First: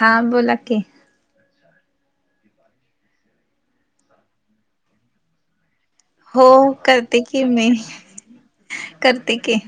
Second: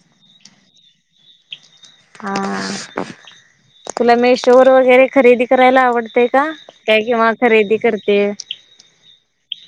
हा बोला की हा तुला मेशो वगैरे खरेदी करायला आवडत तय का? हो काय करते किंवा की मी खरेदी करते? करते की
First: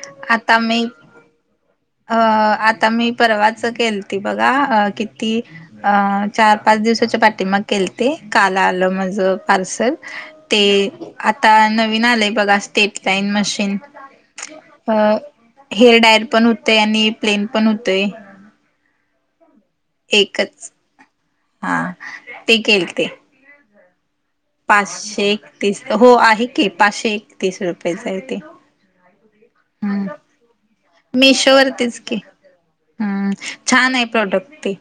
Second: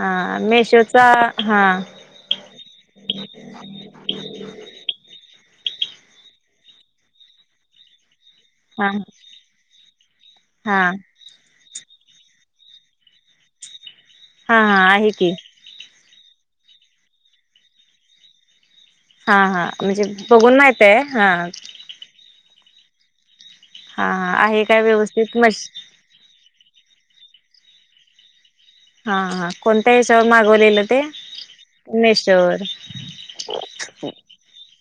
हा आता मी मेशोचा हा. अ आता मी परवाच केलती बघा अ किती. अ चार पाच दिवसाच्या पाठी माग. केलते काल हा आलं माझ पार्सल ते हा आता नवीन आलंय बघा स्टेटलाईन मशीन हा हा अ आहे की हेअर डायर पण होते आणि प्लेन पण होतेय. हा हा म्हणजे बघून एकच माहित आहे, हा. ते केल ते हा ह आहे काय पाचशे व्यवस्थित मश एकतीस हो आहे की, पाचशे एकतीस रुपयेच आहे ते. हा हा कोणत्या हम्म ह्याच्यावर मागवलेलं ते? मिशो वरतीच की मेशोवर. हम्म छान आहे प्रॉडक्ट ते.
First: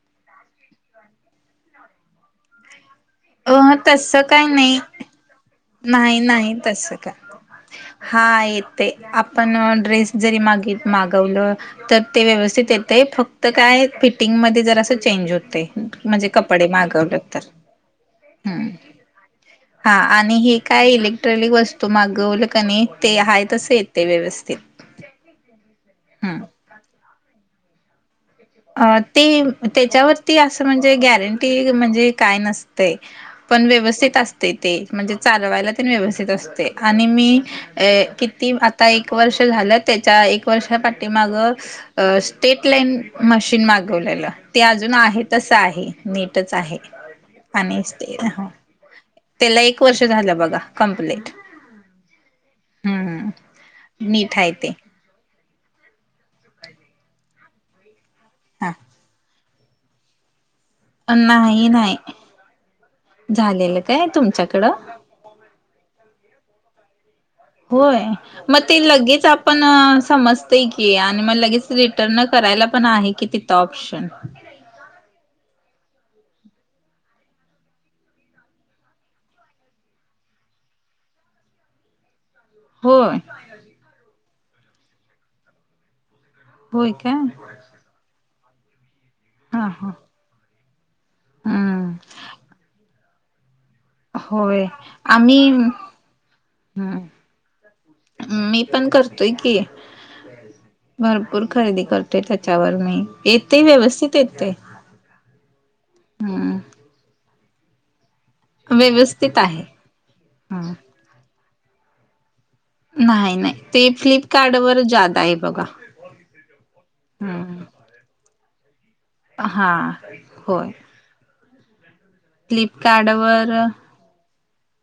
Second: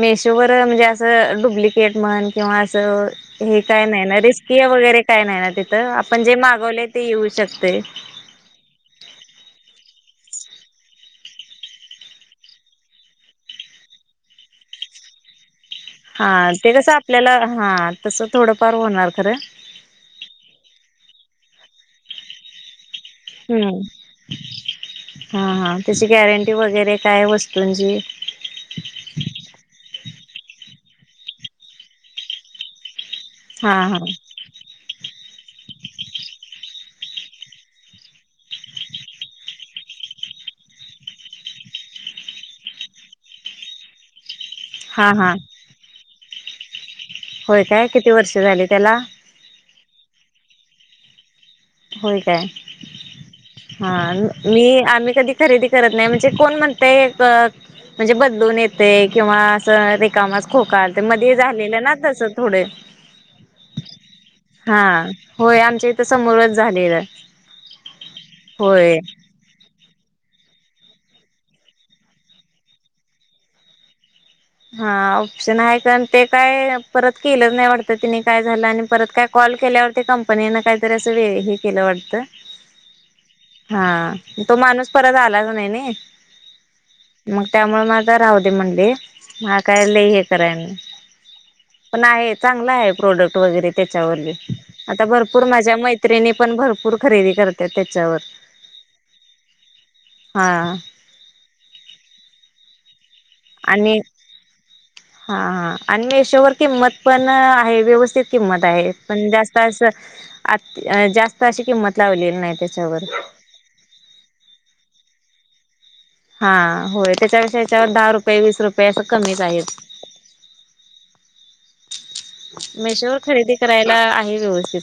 मेशोवर म्हणजे असं डुप्लिकेट म्हण किंवा असं. अ हे काय नाही ना तसं काय रिस्कीय नाही वगैरे काय नाही ना तिथं नाही आपण जे नाही मागवले तसं ते काय येऊ शकतय. हा येते आपण ड्रेस जरी मागीत-मागवलं तर ते व्यवस्थित येते फक्त काय फिटिंगमध्ये जरा असं चेंज होते. म्हणजे हा कपडे ते कसं मागवलं आपल्याला तर हा तस हम्म थोडंफार होणार खरं. हा आणि हे काय इलेक्ट्रॉनिक वस्तू मागवलं कनी हम्म हा हा, त्याची हम्म गॅरंटी वगैरे काय वस्तूंची. अ ते त्याच्यावरती असं म्हणजे गॅरंटी म्हणजे काय नस ते पण हा हा व्यवस्थित असते ते म्हणजे चालवायला पण व्यवस्थित असते आणि मी. अ किती आता एक वर्ष झालं त्याच्या एक वर्षा पाठीमाग. अ स्टेट लाईन. मशीन मागवलेलं ते अजून हा आहे हा तस आहे नीटच आहे. होय आणि काय किती ते वर्ष ह झाली त्याला. त्याला एक वर्ष झालं बघा कम्प्लीट. होय काय हा, नीट आहे ते मी आम्ही कधी. खरेदी करत नाही म्हणजे कोण म्हणतय म्हणजे बदलून हा येते किंवा अस रे रिकामं खोक आल ते मधी नाही झालेलं ना नाही तस थोडे झालेलं काय तुमच्याकडं हा. होय आमच्या इथं समोरच झालेलं. होय मग ते होय लगेच आप पण समजते की आणि मग लगेच रिटर्न करायला पण आहे की तिथं ऑप्शन. हा ऑप्शन आहे कारण ते काय परत केलंच नाही वाटत, तिने काय झालं आणि परत काय कॉल केल्यावरते कंपनीनं काहीतरी असं वेळ हे केलं वाटतं. होय हा तो माणूस परत आलाच नाही ना होय काय मग त्यामुळे मा राह दे म्हणले हा काय हा लय हे कराय हम्म पण आहे चांगला आहे. प्रोडक्ट वगैरे त्याच्यावर बी होय आता भरपूर आम्ही माझ्या मैत्रिणी पण भरपूर खरेदी करत्या त्याच्यावर मी पण करत तोयकी हा भरपूर, खरेदी करते, त्याच्यावर मी येतय आणि व्यवस्थित येतय, हा हा आणि मेशोवर हम् किंमत पण आहे, व्यवस्थित किंमत आहे, पण व्यवस्थित जास्त आहे असं ह आती जास्त ताशी किंमत लावलेली नाय तस न्हाय, नाय ते, फ्लिपकार्टवर जादा आहे बघा? हा, होय, त्याच्यापेक्षा हम्म याच्यावर, दहा रुपये- वीस रुप याचं कमी हा, होय फ्लिपकार्ट मेशोवर, वर खरेदी करायला, आहे व्यवस्थित,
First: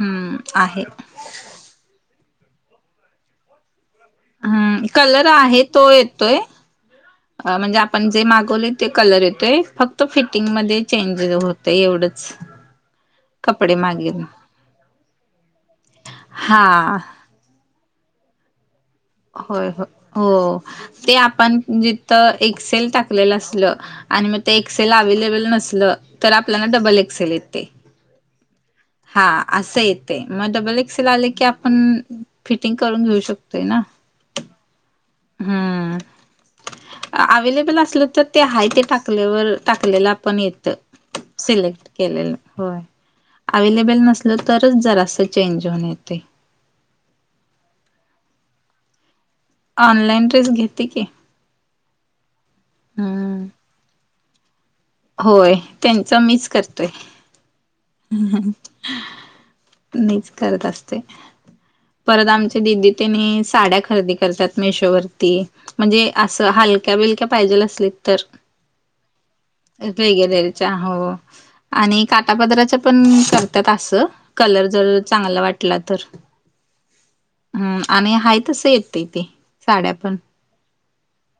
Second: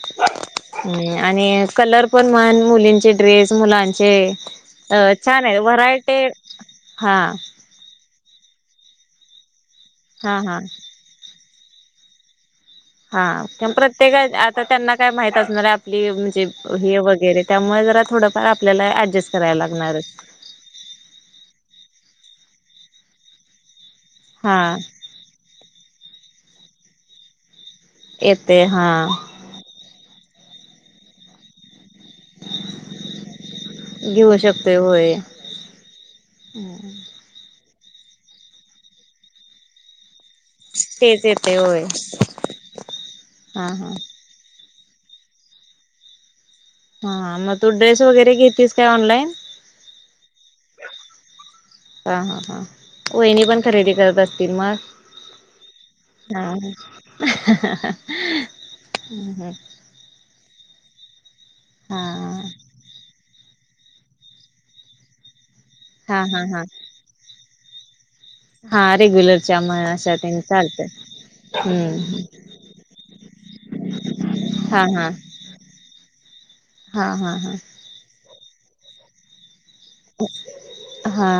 हम्म आहे आणि कलर पण म्हण, मुलींचे ड्रेस, मुलां हम्, कलर आहे तो येतोय, हा म्हणजे आप पण जे मागवले ते कलर येतोय, फक्त हा हा फिटिंगमध्ये चेंज होतय, एवढंच हा, त्यम कपडे प्रत्येका, मागेल आता त्यांना काय माहित असणार आहे, आपली म्हणजे हा हे वगैरे त्यामुळं, जरा थोडंफार, आपल्याला ऍडजस्ट करायला होय हो, लागणारच हो, ते आपण जिथं, एक्सेल टाकलेलं असलं आन म ते हा एक्सेल अवे्लेबल नसलं, तर आपल्याला डबल एक्सेल येतय. येतय हा हा, असं येतय, म डबल एक्सेल आले, की आपण, फिटिंग करून, घेऊ शकतोय ना? घेऊ शकतोय, होय हम्म अवेलेबल असलं तर, ते हाय ते टाकल्यावर, टाकलेलापण येत. त तेच येते होय सिलेक्ट केलेलं, होय हा हा अव्हेलेबल नस तरच जरासं चेंज होऊन येतय हा मग, तू ड्रेस वगैरे, घेतेस काय ऑनलाईन? ऑनलाइन ड्रेस घेते की? हा, हा, हा, वैणी हम्म पण, खरेदी करत असतील मग? होय, त्यांच मीच करतोय. ह, ह, ह, ह हम हं, मीच करत असते. हा परत हा आमची, दीदी तेनी, साड्या खरेदी करतात मेशोवररती. म्हणजे, हा हा असं हा हलक्या -बिलक्या पाहिजेल असली तर हा रेग्युलरच्या म अशा तेन [unintelligible] च्या चालतय हो, आणि हम्म काटापदराच्या पण करतात असं, कलर हा जर हा चांगला वाटला तर, हा हा हा हं आणि हाय तसं येतय तेे हा,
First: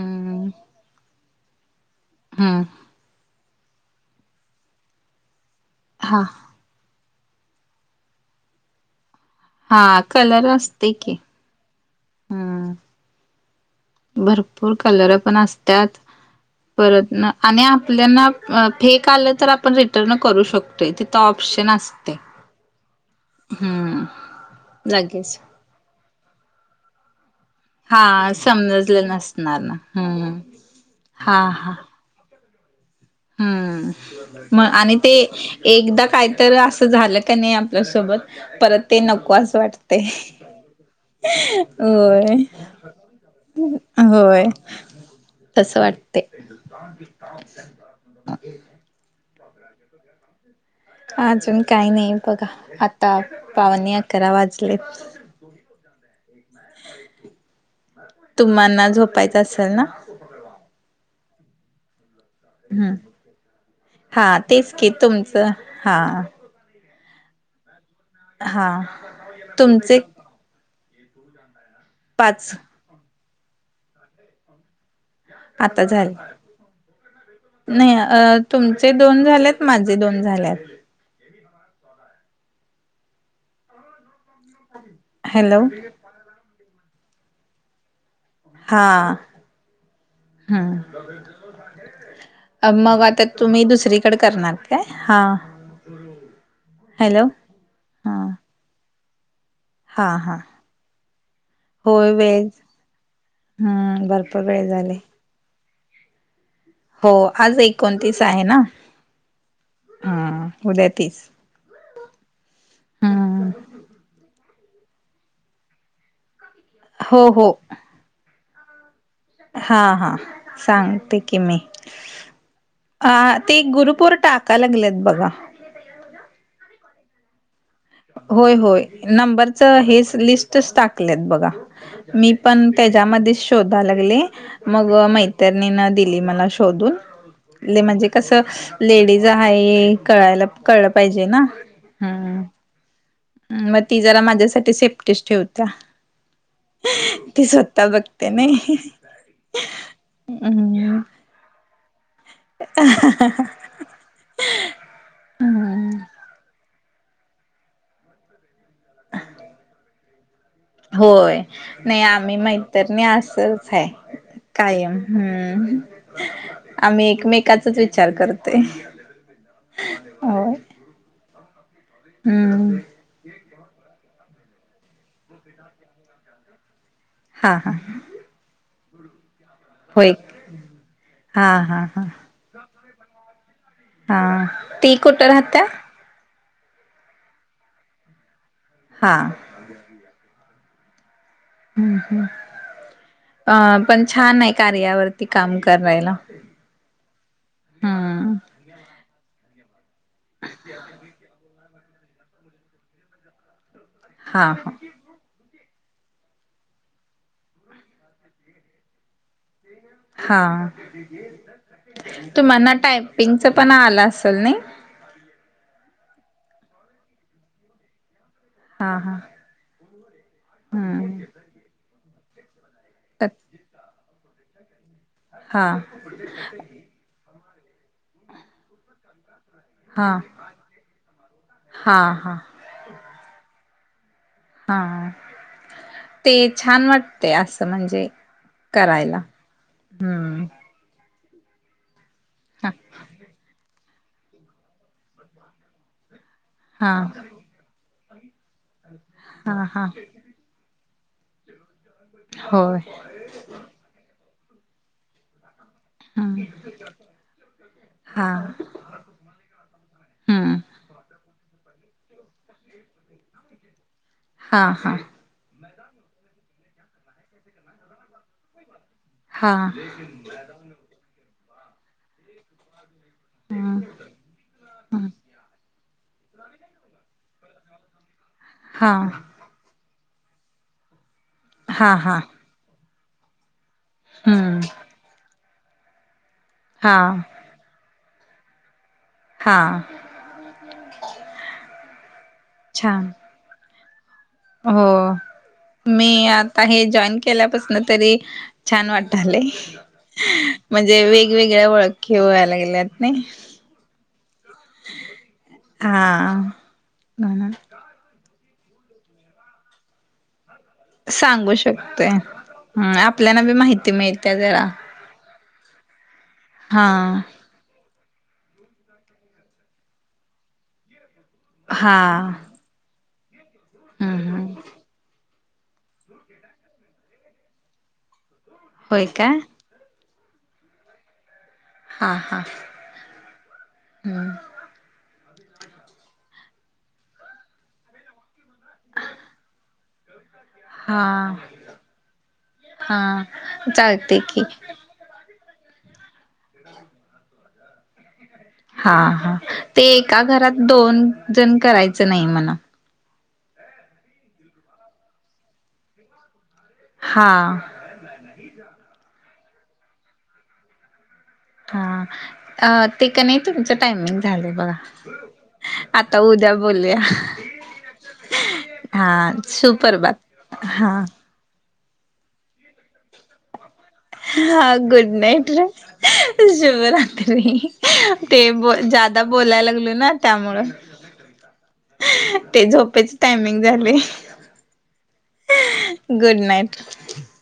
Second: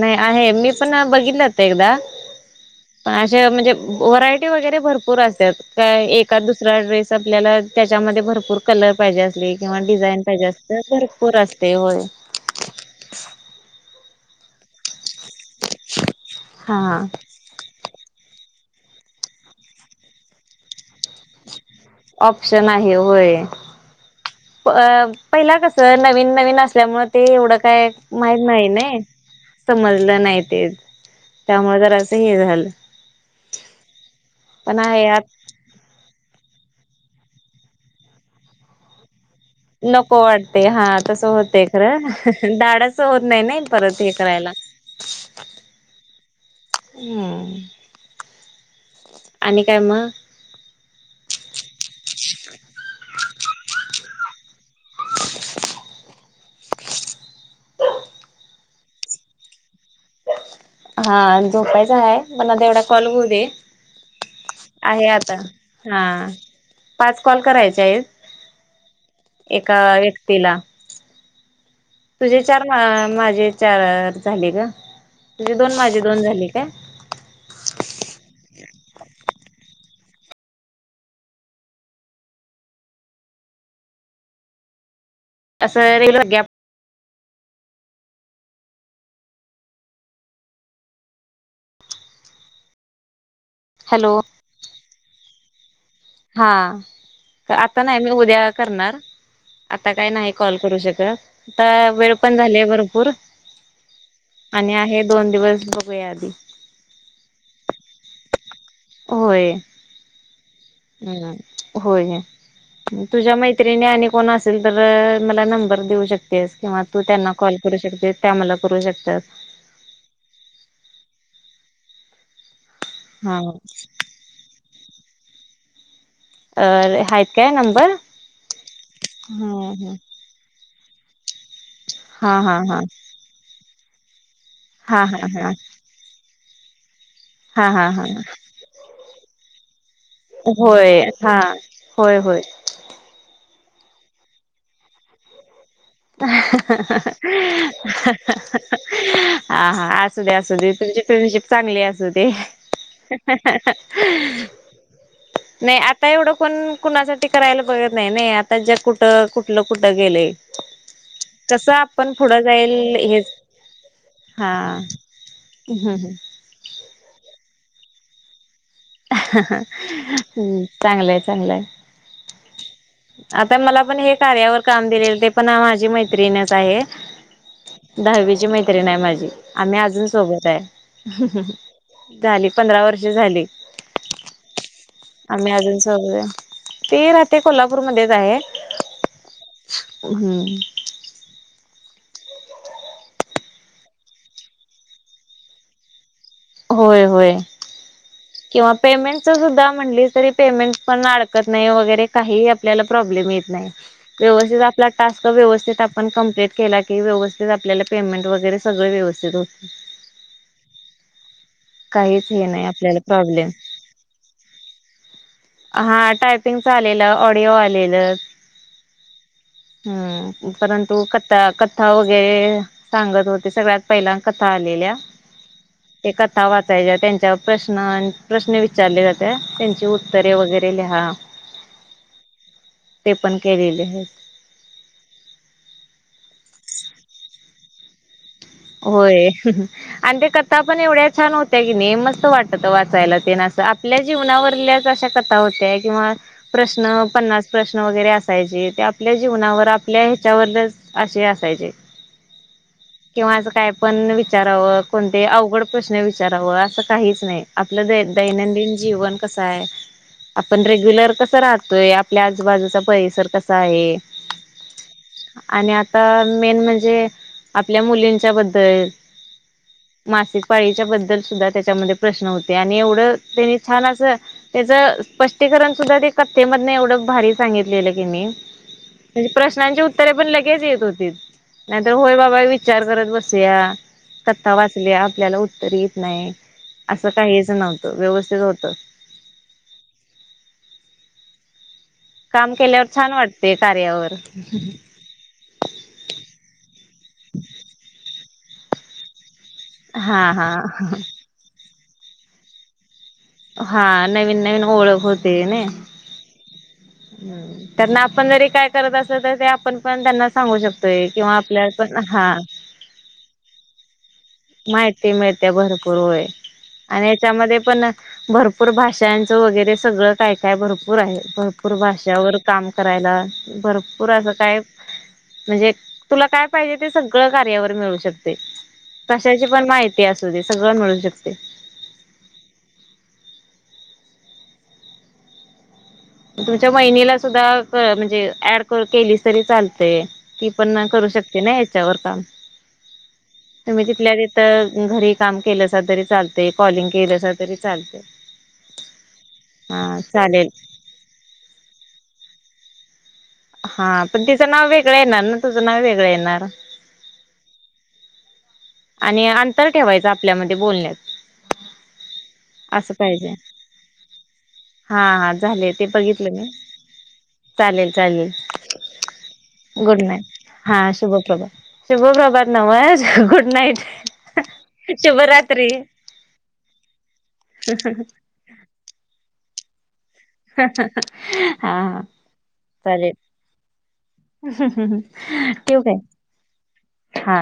नाही आहे, मी पण बघितल होतं, एकदा हम्म अशा म्हणजे व्हरायटी वगैरे भरपूर असतत्यात का हा एकाद दुस दुसरा ड्रेस, आपल्याला, त्याच्यामध्ये भरपूर कलर पाहिजे असले किंवा हा डिझाईन पाहिजे कलर असत, असतंय की भरपूर असते होय हम्म भरपूर कलर पण असत्यात, हा परत न आणि आपल्याना, फेक आलं तर, आपण रिटर्न करू शक तय, तिथं ऑप्शन असतय, ऑप्शन हम्म अ, लगेच पहिला कसं, नवीन- नवीन असल्यामुळं, ते एवढं काय हा माहीत नाही, नाय समजलं नसणार ना समजलं हम्म नाही ते हा त्यामुळं, जरासं हे झालं हा, म, पण आणि ते आहे एकदा काय तर, असं झालं का नाही आपल्यासोबत, परत ते नको असं वाटतंय नको वाटतय, हा तसं होतय खरं, होय धाडस च होत नाही नाय परत हे होय करायला. तसं वाटते हम्म हा आणि काय म? अजून काय नाही बघा, आता पावण्यात करा वाजलेत तुम्हाना झोपायच असल ना? हा, झोपायच हाय मला तेवढा हम्म कॉल होऊ दे, हा तेच की आहे आता, तुमचं हा पाच कॉल करायचे आहेत? हा एका तुमचे व्यक्तीला, तुझे पाच चार हा माझे चार झाले ना? आता झाले नाही अ, तुमचे दोन झालेत, माझे दोन झाल्यात हम् असं, रील गॅप हा, हम्, अब म वातत तुम्ही दुसरीकडं हॅलो करणार काय? हा हा, हॅलो आता नाय, मी हा उद्या करणार आता हा काय नाय हा कॉल करू शकत, आता वेळ पण झालीय भरपूर हम्म भरपूर वेळ आणि झाले आहे दोन दिवस, बघू या आधी हो, आज एकोणतीस आहे ना? होय, हा उद्या तीस [unintelligible] होय तुझ्या मैत्रिणी आणि कोण असल, तर मला नंबर देऊ शकतेस, किंवा तू हो त्यांना हो कॉल करू शकते, त्या मला करू शकतात हा, हा, सांगते की मी आ, हा ते गुरुपुर टाकाय लागलेत बघा अ, हाय काय नंबर? होय, होय, नंबरच हेस लिस्टच टाकलेत बघा मी हा हा पण हा त्याच्यामध्येच शोधाय लागली, मग हा हा हा मैत्रणीणं दिली मला शोधून हा हा हल्ली हा हा म्हजे कसं, लेडीज हाये कळायला कळलं होय पाहिजे हा ना? होय होय हम् म, ती जरा माझ्यासाठी सेफ्टीच ठेवता हा-हा -हा -अ -ह, ह, बघते ह, नाही ह हा, हा, असू दे, असू दे, हम्म तुमची फ्रेंडशिप चांगली असू दे. ह -ह -ह -ह [unintelligible] नाही आता, एवढं कोण कुणासाठी करायला बघत नाही, नाही आता, जग कुठं, कुठलं कुठं गेलय? होय, नाही आम्ही जाईल मैतरणी हेच असंच हाय हा कायम हम्म, आम्ही एकमेकाचाच विचार करतोय. चांगलंय चांगलंय. हम्. आता मला पण हे कार्यावर काम दिलेलं ते पण माझी मैत्रिणच आहे. हा हा हा. दहा विची मैत्रीण आहे माझी आम्ही अजून होय सोबत आहे. हा हा हा झाली पंधरा वर्षे झाली. हा. ती कुठं राहत्या? ती राहते कोल्हापूर मधेच आहे. हा. हम्म. हम् हम अं पण छान आहे कार्यावरती काम करायला. होय होय हम्म किंवा पेमेंटच सुद्धा म्हणलीस तरी पेमेंट पण अडकत पेमेंट वगैरे काही आपल्याला प्रॉब्लेम येत नाही हा व्यवस्थित हा आपला टास्क व्यवस्थित आपण कंप्लीट केला की व्यवस्थित आपल्याला पेमेंट वगैरे सगळे व्यवस्थित होते. हा, काहीच हे नाही तुम्हाना आपल्याला टायपिंगच प्रॉब्लेम पण आलं असेल ना. हा टायपिंगच आलेला ऑडिओ आलेलं. हा हा हा परंतु क हम्म कथा वगैरे सांगत होते सगळ्यात पहिला कथा आलेल्या. हां. ते कथा वाचायच्या त्यांच्यावर प्रश्न प्रश्न विचारले जाते त्यांची हा उत्तरे वगैरे लिहा हा हा ते पण केलेले आहे. हा हा ते छान वाटते असं म्हणजे. करायला होय आणि त्या हम्म कथा पण एवढ्या छान होत्या की नाही म स्त वाटत हा वाचायला तेन असं आपल्या जीवनावरल्याच अशा कथा होत्या किंवा प्रश्न हा पन्नास प्रश्न वगैरे असायचे ते आपल्या हा जीवनावर हा आपल्या हे ह्याच्या बद्दल असे असायचे. होय. किंवा असं काय पण विचारावं कोणते अवघड प्रश्न हम्म विचाराव असं काहीच नाही आपलं हा दैनंदिन जीवन कसं आहे. हम्म आपण रेग्युलर कस राहतोय. आपल्या आजूबाजूचा परिसर कसा आहे. हां हां. आणि आता मेन म्हणजे आपल्या मुलींच्या बद्दल. हां. मासिक पाळीच्या बद्दल सुद्धा त्याच्यामध्ये प्रश्न होते आणि एवढं त्यांनी हम्म छान असं त्याच हम्म स्पष्टी स्पष्टीकरण सुद्धा ते कथे मधन एवढं भारी सांगितलेलं की नी हा. प्रश्नांची उत्तरे पण लगेच येत होती नाहीतर हा होय हा बाबा विचार करत बसूया कथा हम्म वाचल्या आपल्याला उत्तर येत नाही हा असं काहीच असं नव्हतं व्यवस्थित होतं. हां. काम केल्यावर छान वाटते कार्यावर. हो. मी आता हे जॉईन केल्यापासन तरी छान वाटालय. हा हा हा. म्हणजे वेगवेगळ्या ओळखी व्हाय लागल्यात नाही. हा नवीन नवीन ओळख होते नाय. हा. ह म्हणून त्यांना आपण जरी काय करत असल ते आपण पण त्यांना सांगू शकतो. तोय किंवा आपल्या पण हा. ह आपल्याला बी माहिती मिळत्या जरा. माहीती मिळत्या भरपूर व्हय हा आणि याच्यामध्ये पण भरपूर भाषांचं वगैरे सगळं काय काय भरपूर आहे. भरपूर हा भाषावर काम करायला भरपूर हम्म असं हम्म काय म्हणजे तुला काय पाहिजे ते सगळं कार्यावर मिळू शकतय. होय काय कशाची पण माहिती असू दे सगळं मिळू शकते. हा हा. हम्म. तुमच्या वहिनीला सुद्धा म्हणजे ऍड केलीस तरी चालतय. ती पण करू हा शकते ना याच्यावर काम. हा तुम्ही तिथल्या चालते की तिथं घरी काम केलंसा तरी चालते कॉलिंग केलंसा तरी चालते. हा हा ते हा एका चालेल घरात दोन जण करायचं नाही म्हण. हा पण तिचं नाव वेगळं येणार ना तुझं नाव वेगळ येणार. हा. आणि अंतर ठेवायच आपल्यामध्ये बोलण्यात. हा अ असं ते क पाहिजे नाही तुमचं टायमिंग झालंय बघा. हा हा झाले ते आता बघितलं मी उद्या बोलूया. चालेल चालेल हा गुड नाईट सुप्रभात हा शुभप्रभात. शुभ प्रभात नव्ह गुड नाईट. हा गुड नाईट र शुभरात्री शुभरात्री. ते जादा बोलाय लागलोय ना. त्यामुळ हा हा ते झोपेचे टायमिंग झाले. ठेऊ काय गुड नाईट हा.